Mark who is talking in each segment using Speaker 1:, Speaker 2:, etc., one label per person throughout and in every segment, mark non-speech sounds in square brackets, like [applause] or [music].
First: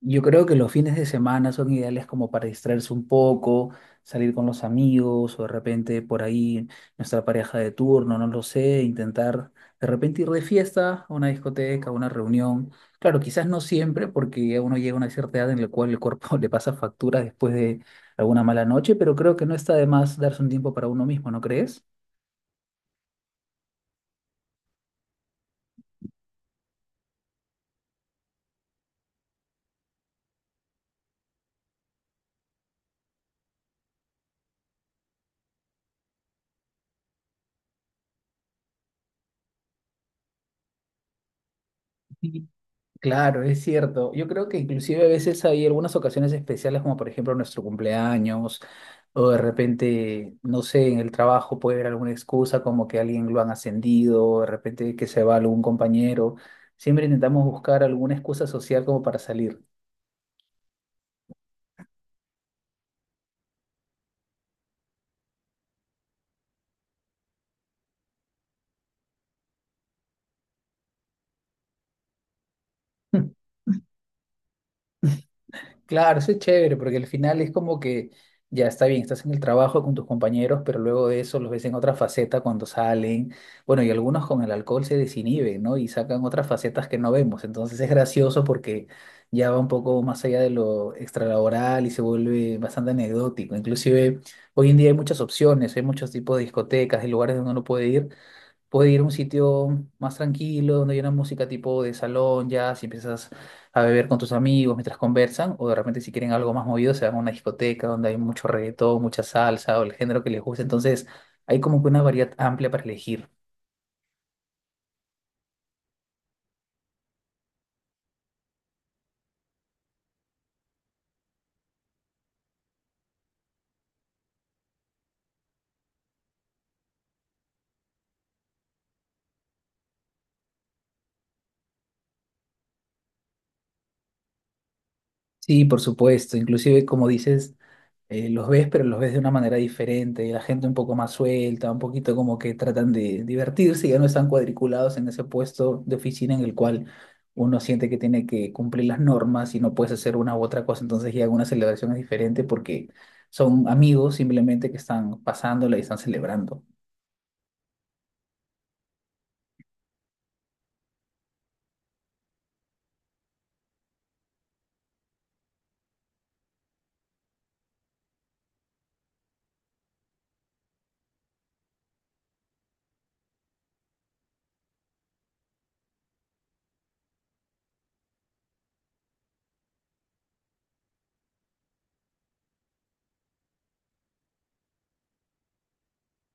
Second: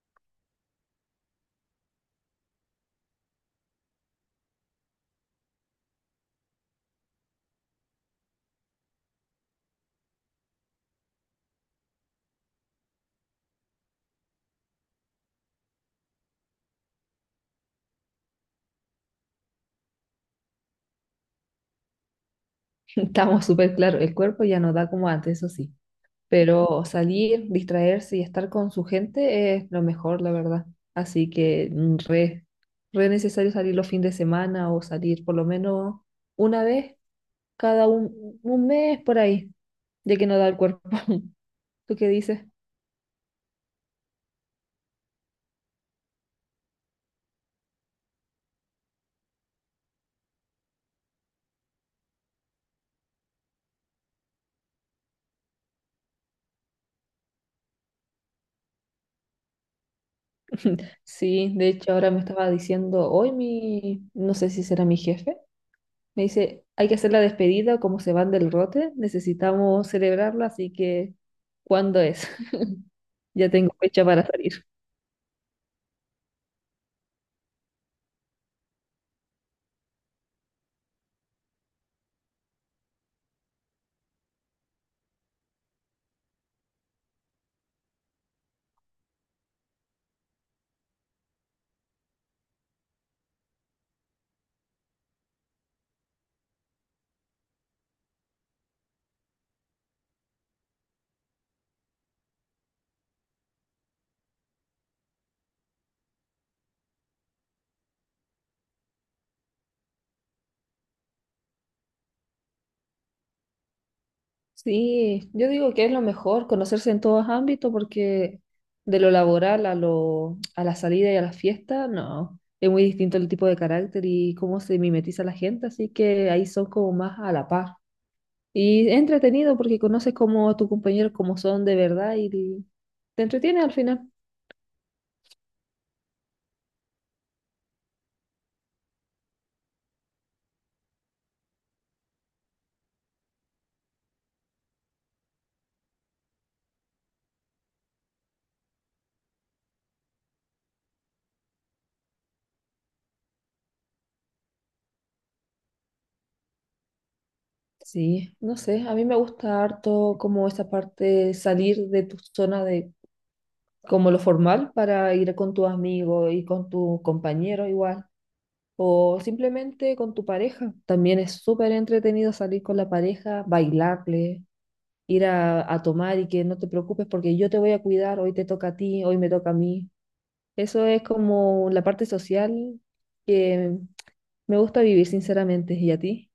Speaker 1: Yo creo que los fines de semana son ideales como para distraerse un poco, salir con los amigos o de repente por ahí nuestra pareja de turno, no lo sé, intentar de repente ir de fiesta a una discoteca, a una reunión. Claro, quizás no siempre porque ya uno llega a una cierta edad en la cual el cuerpo [laughs] le pasa factura después de alguna mala noche, pero creo que no está de más darse un tiempo para uno mismo, ¿no crees?
Speaker 2: Estamos súper claro, el cuerpo ya no da como antes, eso sí, pero salir, distraerse y estar con su gente es lo mejor, la verdad. Así que re necesario salir los fines de semana o salir por lo menos una vez cada un mes por ahí, ya que no da el cuerpo. [laughs] ¿Tú qué dices?
Speaker 1: Sí. Claro, es cierto. Yo creo que inclusive a veces hay algunas ocasiones especiales, como por ejemplo nuestro cumpleaños. O de repente, no sé, en el trabajo puede haber alguna excusa como que alguien lo han ascendido, o de repente que se va algún compañero. Siempre intentamos buscar alguna excusa social como para salir.
Speaker 2: [laughs] Sí, de hecho ahora me estaba diciendo hoy no sé si será mi jefe. Me dice, hay que hacer la despedida, como se van del rote, necesitamos celebrarla, así que ¿cuándo es? [laughs]
Speaker 1: [laughs]
Speaker 2: Ya tengo fecha para salir.
Speaker 1: Claro, eso es chévere, porque al final es como que ya está bien, estás en el trabajo con tus compañeros, pero luego de eso los ves en otra faceta cuando salen. Bueno, y algunos con el alcohol se desinhiben, ¿no? Y sacan otras facetas que no vemos. Entonces es gracioso porque ya va un poco más allá de lo extralaboral y se vuelve bastante anecdótico. Inclusive hoy en día hay muchas opciones, hay muchos tipos de discotecas y lugares donde uno puede ir a un sitio más tranquilo, donde hay una música tipo de salón, ya, si empiezas a beber con tus amigos mientras conversan, o de repente si quieren algo más movido, se van a una discoteca donde hay mucho reggaetón, mucha salsa o el género que les guste. Entonces, hay como que una variedad amplia para elegir.
Speaker 2: Sí, yo digo que es lo mejor, conocerse en todos ámbitos, porque de lo laboral a la salida y a la fiesta, no, es muy distinto el tipo de carácter y cómo se mimetiza la gente, así que ahí son como más a la par. Y es entretenido porque conoces como a tus compañeros como son de verdad y te entretiene al final.
Speaker 1: Sí, por supuesto. Inclusive, como dices, los ves, pero los ves de una manera diferente, la gente un poco más suelta, un poquito como que tratan de divertirse, ya no están cuadriculados en ese puesto de oficina en el cual uno siente que tiene que cumplir las normas y no puedes hacer una u otra cosa, entonces ya una celebración es diferente porque son amigos simplemente que están pasándola y están celebrando.
Speaker 2: Sí, no sé, a mí me gusta harto como esa parte, salir de tu zona de como lo formal para ir con tus amigos y con tu compañero igual, o simplemente con tu pareja. También es súper entretenido salir con la pareja, bailarle, a tomar y que no te preocupes porque yo te voy a cuidar, hoy te toca a ti, hoy me toca a mí. Eso es como la parte social que me gusta vivir, sinceramente. ¿Y a ti?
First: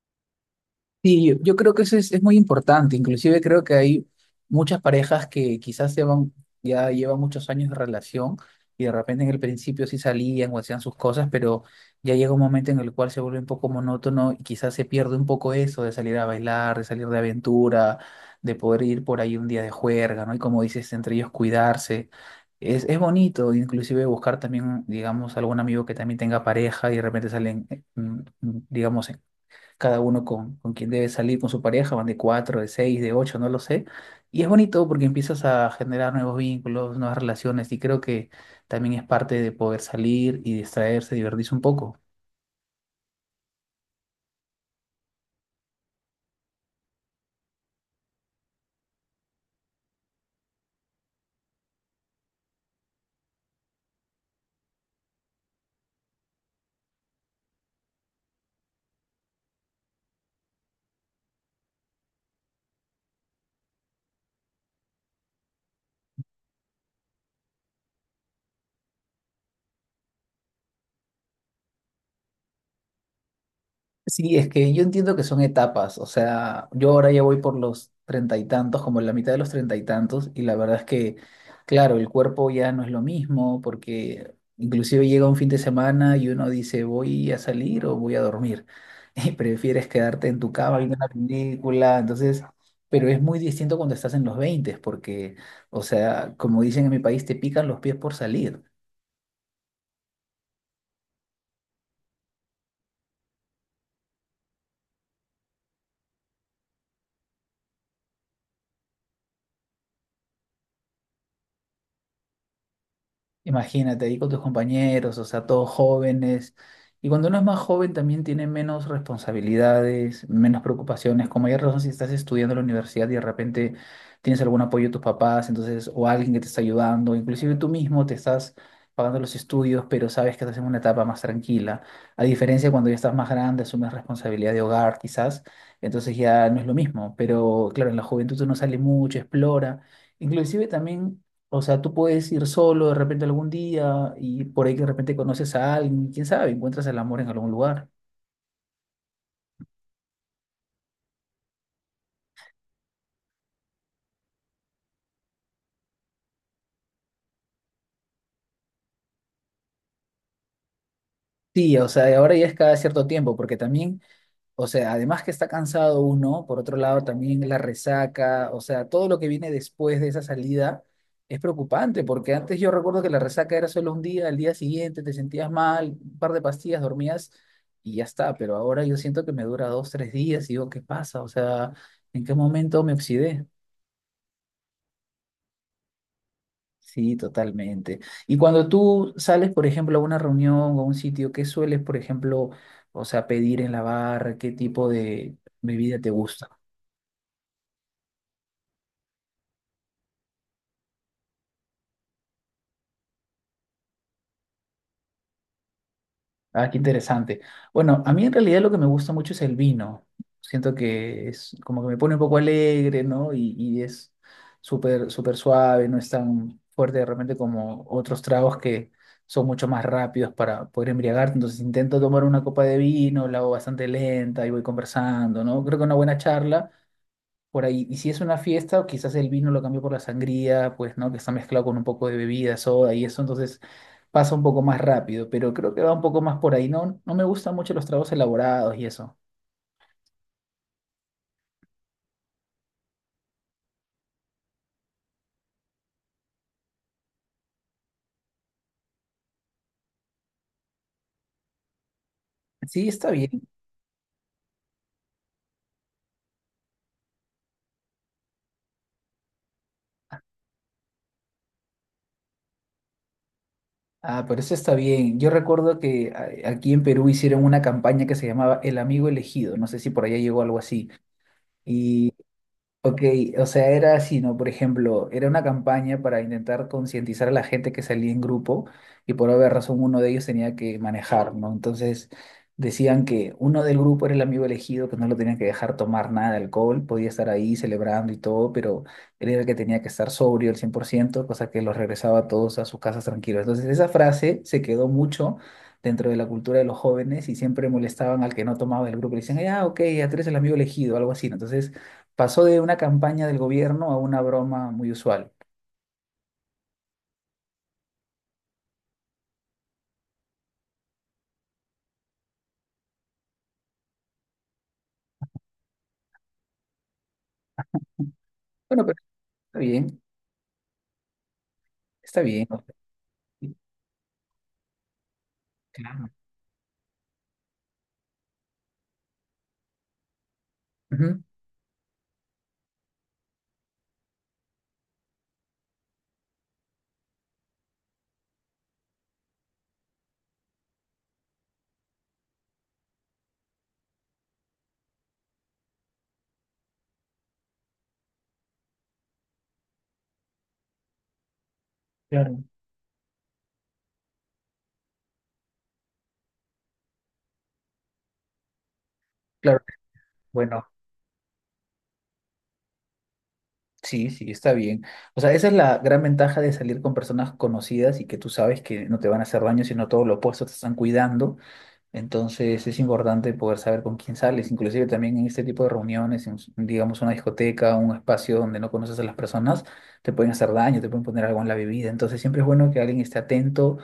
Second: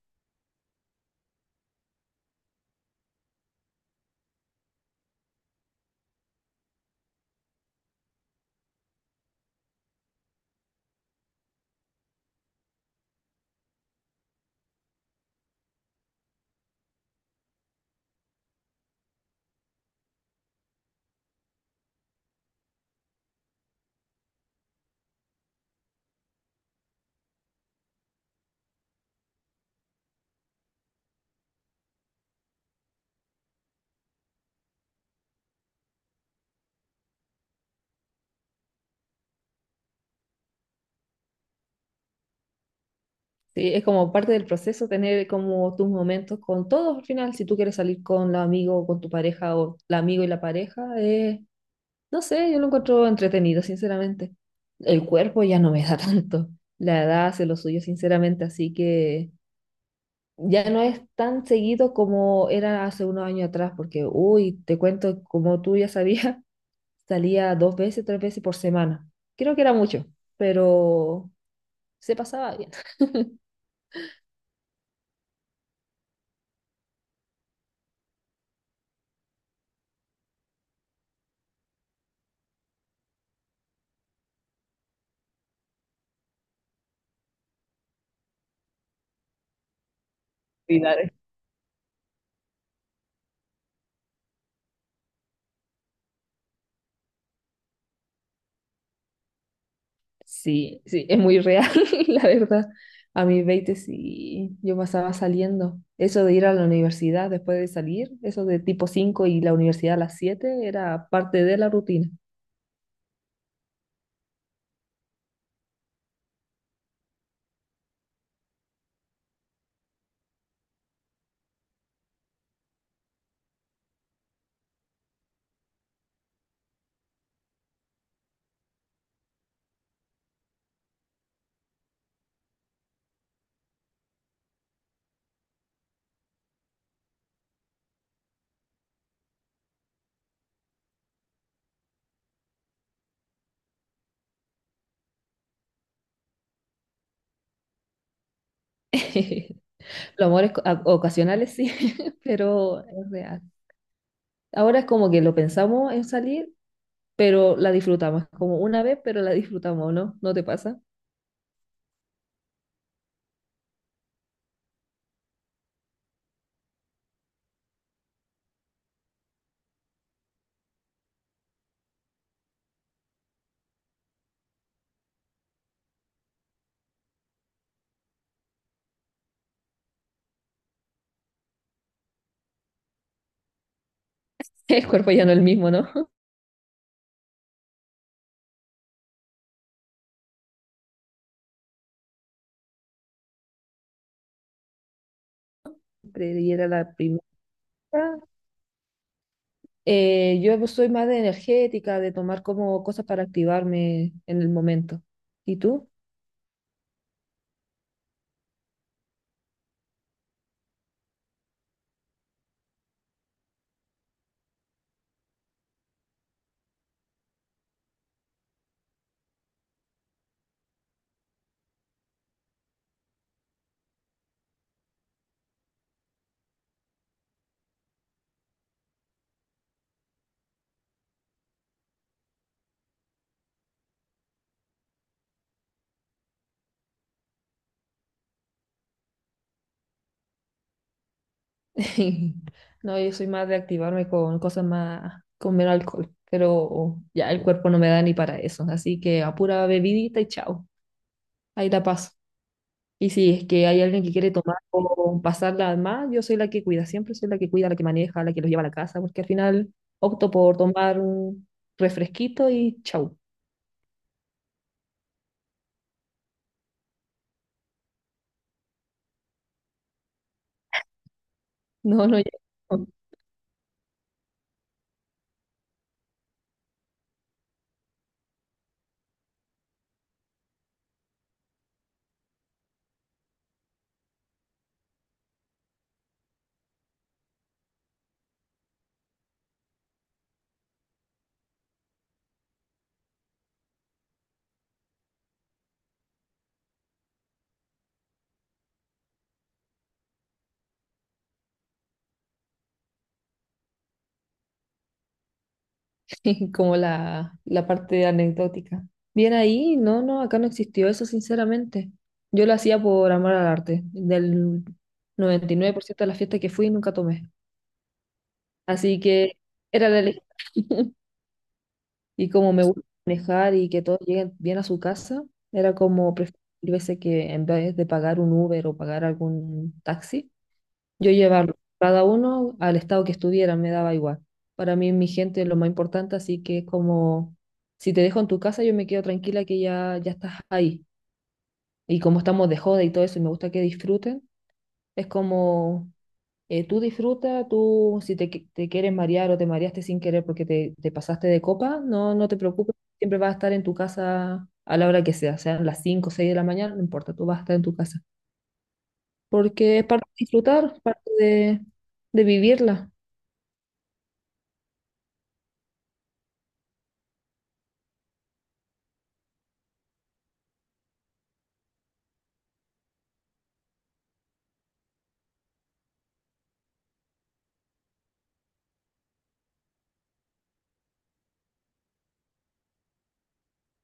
Speaker 1: Sí, yo creo que eso es muy importante. Inclusive creo que hay muchas parejas que quizás llevan, ya llevan muchos años de relación y de repente en el principio sí salían o hacían sus cosas, pero ya llega un momento en el cual se vuelve un poco monótono y quizás se pierde un poco eso de salir a bailar, de salir de aventura, de poder ir por ahí un día de juerga, ¿no? Y como dices, entre ellos cuidarse. Es bonito, inclusive buscar también, digamos, algún amigo que también tenga pareja y de repente salen, digamos, cada uno con quien debe salir con su pareja, van de cuatro, de seis, de ocho, no lo sé. Y es bonito porque empiezas a generar nuevos vínculos, nuevas relaciones y creo que también es parte de poder salir y distraerse, divertirse un poco.
Speaker 2: Sí, es como parte del proceso tener como tus momentos con todos al final. Si tú quieres salir con la amigo o con tu pareja o la amigo y la pareja, no sé, yo lo encuentro entretenido, sinceramente. El cuerpo ya no me da [laughs] tanto. La edad hace lo suyo, sinceramente, así que ya no es tan seguido como era hace unos años atrás, porque, uy, te cuento, como tú ya sabías, [laughs] salía dos veces, tres veces por semana. Creo que era mucho, pero se pasaba bien. [laughs]
Speaker 1: Sí, es que yo entiendo que son etapas, o sea, yo ahora ya voy por los treinta y tantos, como en la mitad de los treinta y tantos, y la verdad es que, claro, el cuerpo ya no es lo mismo, porque inclusive llega un fin de semana y uno dice, voy a salir o voy a dormir, [laughs] y prefieres quedarte en tu
Speaker 2: Sí,
Speaker 1: cama viendo
Speaker 2: la-
Speaker 1: Claro. una película, entonces, pero es muy distinto cuando estás en los veinte, porque, o sea, como dicen en mi país, te pican los pies por salir.
Speaker 2: Sí, es muy real, [laughs] la verdad. A mis 20 sí, yo pasaba saliendo. Eso de ir a la universidad después de salir, eso de tipo 5 y la universidad a las 7, era parte de la rutina.
Speaker 1: Imagínate ahí con tus compañeros, o sea, todos jóvenes. Y cuando uno es más joven también tiene menos responsabilidades, menos preocupaciones. Como ya razón, si estás estudiando en la universidad y de repente tienes algún apoyo de tus papás, entonces, o alguien que te está ayudando, inclusive tú mismo te estás pagando los estudios, pero sabes que estás en una etapa más tranquila. A diferencia de cuando ya estás más grande, asumes responsabilidad de hogar, quizás, entonces ya no es lo mismo. Pero claro, en la juventud uno sale mucho, explora. Inclusive también o sea, tú puedes ir solo de repente algún día y por ahí que de repente conoces a alguien, quién sabe, encuentras el amor en algún lugar.
Speaker 2: [laughs] Los amores ocasionales sí, [laughs] pero es real. Ahora es como que lo pensamos en salir, pero la disfrutamos. Es como una vez, pero la disfrutamos, ¿no? ¿No te pasa?
Speaker 1: Sí, o sea, y ahora ya es cada cierto tiempo, porque también, o sea, además que está cansado uno, por otro lado también la resaca, o sea, todo lo que viene después de esa salida es preocupante, porque antes yo recuerdo que la resaca era solo un día, al día siguiente te sentías mal, un par de pastillas, dormías y ya está, pero ahora yo siento que me dura 2, 3 días y digo, ¿qué pasa? O sea, ¿en qué momento me oxidé?
Speaker 2: [laughs] El cuerpo ya no es el mismo, ¿no? [laughs]
Speaker 1: Sí, totalmente. Y cuando tú sales, por ejemplo, a una reunión o a un sitio, ¿qué sueles, por ejemplo, o sea, pedir en la barra? ¿Qué tipo de bebida te
Speaker 2: Siempre
Speaker 1: gusta?
Speaker 2: ir a la primera. Yo soy más de energética, de tomar como cosas para activarme en el momento. ¿Y tú?
Speaker 1: Ah, qué interesante. Bueno, a mí en realidad lo que me gusta mucho es el vino. Siento que es como que me pone un poco alegre, ¿no? Y es súper, súper suave, no es tan fuerte de repente como otros tragos que son mucho más rápidos para poder embriagarte. Entonces intento tomar una copa de vino, la hago bastante lenta y voy conversando, ¿no? Creo que una buena charla por ahí. Y si es una fiesta, o quizás el vino lo cambió por la sangría, pues, ¿no? Que está mezclado con un poco de bebida, soda y eso, entonces pasa un poco más rápido, pero creo que va un poco más por ahí. No, no me gustan mucho los tragos elaborados y eso.
Speaker 2: [laughs] No, yo soy más de activarme con cosas más, con menos alcohol, pero ya el cuerpo no me da ni para eso, así que a pura bebidita y chao, ahí la paso.
Speaker 1: Sí,
Speaker 2: Y
Speaker 1: está bien.
Speaker 2: si es que hay alguien que quiere tomar o pasarla más, yo soy la que cuida, siempre soy la que cuida, la que maneja, la que los lleva a la casa, porque al final opto por tomar un refresquito y chau.
Speaker 1: Ah, pero eso está bien. Yo recuerdo que aquí en Perú hicieron una campaña que se llamaba El Amigo Elegido. No sé si por allá llegó algo así.
Speaker 2: [laughs] No, no llego.
Speaker 1: Ok, o sea, era así, ¿no? Por ejemplo, era una campaña para intentar concientizar a la gente que salía en grupo y por haber razón uno de ellos tenía que manejar, ¿no? Entonces decían que uno del grupo era el amigo elegido, que no lo tenían que dejar tomar nada de alcohol, podía estar ahí celebrando y todo, pero él era el que tenía que estar sobrio al 100%, cosa que los regresaba a todos a sus casas tranquilos. Entonces esa frase se quedó mucho dentro de la cultura de los jóvenes y siempre molestaban al que no tomaba del grupo. Le decían, ah, ok, ya tú eres el amigo elegido, algo así, ¿no? Entonces... Pasó de una campaña del gobierno a una broma muy usual.
Speaker 2: [laughs] Como la parte anecdótica. Bien ahí, no, acá no existió eso, sinceramente. Yo lo hacía por amor al arte. Del 99% de las fiestas que fui, nunca tomé.
Speaker 1: Bueno, pero
Speaker 2: Así que
Speaker 1: está
Speaker 2: era la
Speaker 1: bien,
Speaker 2: elección. [laughs]
Speaker 1: está
Speaker 2: Y
Speaker 1: bien.
Speaker 2: como
Speaker 1: O
Speaker 2: me
Speaker 1: sea,
Speaker 2: gusta manejar
Speaker 1: sí,
Speaker 2: y que todos lleguen bien a su casa, era
Speaker 1: claro.
Speaker 2: como preferir veces que en vez de pagar un Uber o pagar algún taxi, yo
Speaker 1: Ujú,
Speaker 2: llevarlo cada uno al estado que estuvieran, me daba igual. Para mí, mi gente es lo más importante, así que es como, si te dejo en tu casa, yo me quedo tranquila que ya estás ahí. Y como estamos de joda y todo eso, y me gusta que disfruten, es como, tú disfruta, tú si te, qui- te quieres marear o te mareaste sin querer porque te pasaste de copa, no te
Speaker 1: claro,
Speaker 2: preocupes, siempre vas a estar en tu casa a la hora que sea, sean las 5 o 6 de la mañana, no importa, tú vas a estar en tu casa.
Speaker 1: claro.
Speaker 2: Porque es parte de
Speaker 1: Bueno,
Speaker 2: disfrutar, parte de vivirla.
Speaker 1: sí, sí, está bien. O sea, esa es la gran ventaja de salir con personas conocidas y que tú sabes que no te van a hacer daño, sino todo lo opuesto, te están cuidando. Entonces es importante poder saber con quién sales, inclusive también en este tipo de reuniones, en, digamos una discoteca, un espacio donde no conoces a las personas, te pueden hacer daño, te pueden poner algo en la bebida. Entonces siempre es bueno que alguien esté atento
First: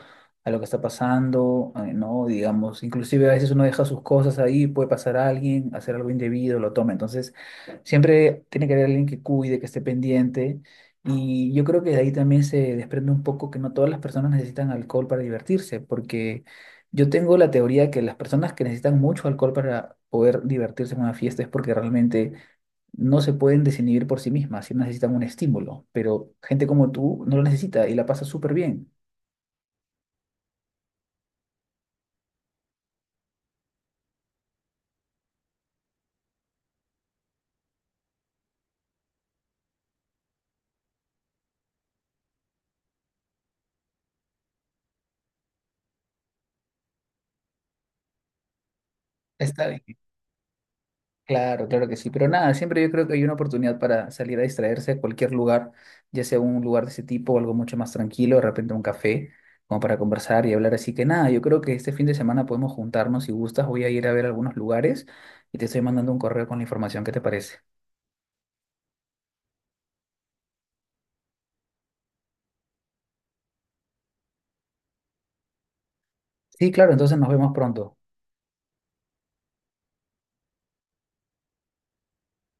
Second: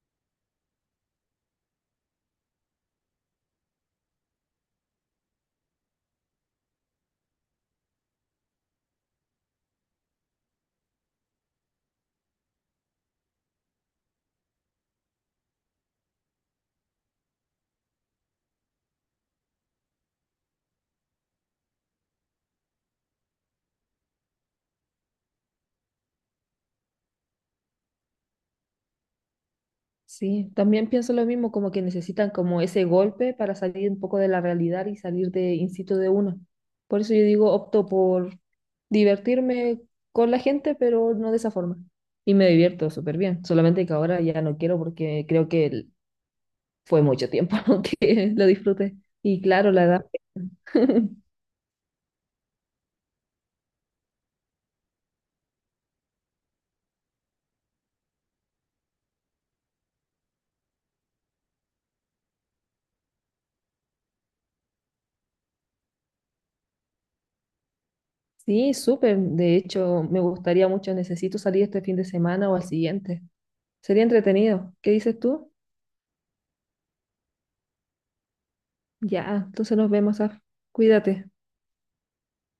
Speaker 1: a lo que está pasando, ¿no? Digamos, inclusive a veces uno deja sus cosas ahí, puede pasar a alguien, hacer algo indebido, lo toma. Entonces siempre tiene que haber alguien que cuide, que esté pendiente. Y yo creo que de ahí también se desprende un poco que no todas las personas necesitan alcohol para divertirse, porque yo tengo la teoría que las personas que necesitan mucho alcohol para poder divertirse en una fiesta es porque realmente no se pueden desinhibir por sí mismas, sí necesitan un estímulo, pero gente como tú no lo necesita y la pasa súper bien.
Speaker 2: Sí, también pienso lo mismo, como que necesitan como ese golpe para salir un poco de la realidad y salir de instinto de uno. Por eso yo digo, opto por divertirme con la gente, pero no de esa forma. Y me divierto súper bien, solamente que ahora ya no quiero porque creo que el fue mucho tiempo [laughs] que lo disfruté. Y
Speaker 1: Está
Speaker 2: claro,
Speaker 1: bien,
Speaker 2: la edad. [laughs]
Speaker 1: claro, claro que sí, pero nada, siempre yo creo que hay una oportunidad para salir a distraerse a cualquier lugar, ya sea un lugar de ese tipo o algo mucho más tranquilo, de repente un café, como para conversar y hablar. Así que nada, yo creo que este fin de semana podemos juntarnos si gustas, voy a ir a ver algunos lugares y te estoy mandando un correo con la información, ¿qué te parece?
Speaker 2: Sí, súper. De hecho, me gustaría mucho, necesito salir este fin de semana o al siguiente. Sería entretenido. ¿Qué dices tú?
Speaker 1: Sí, claro, entonces nos vemos pronto.
Speaker 2: Ya, entonces nos vemos, Af. Cuídate.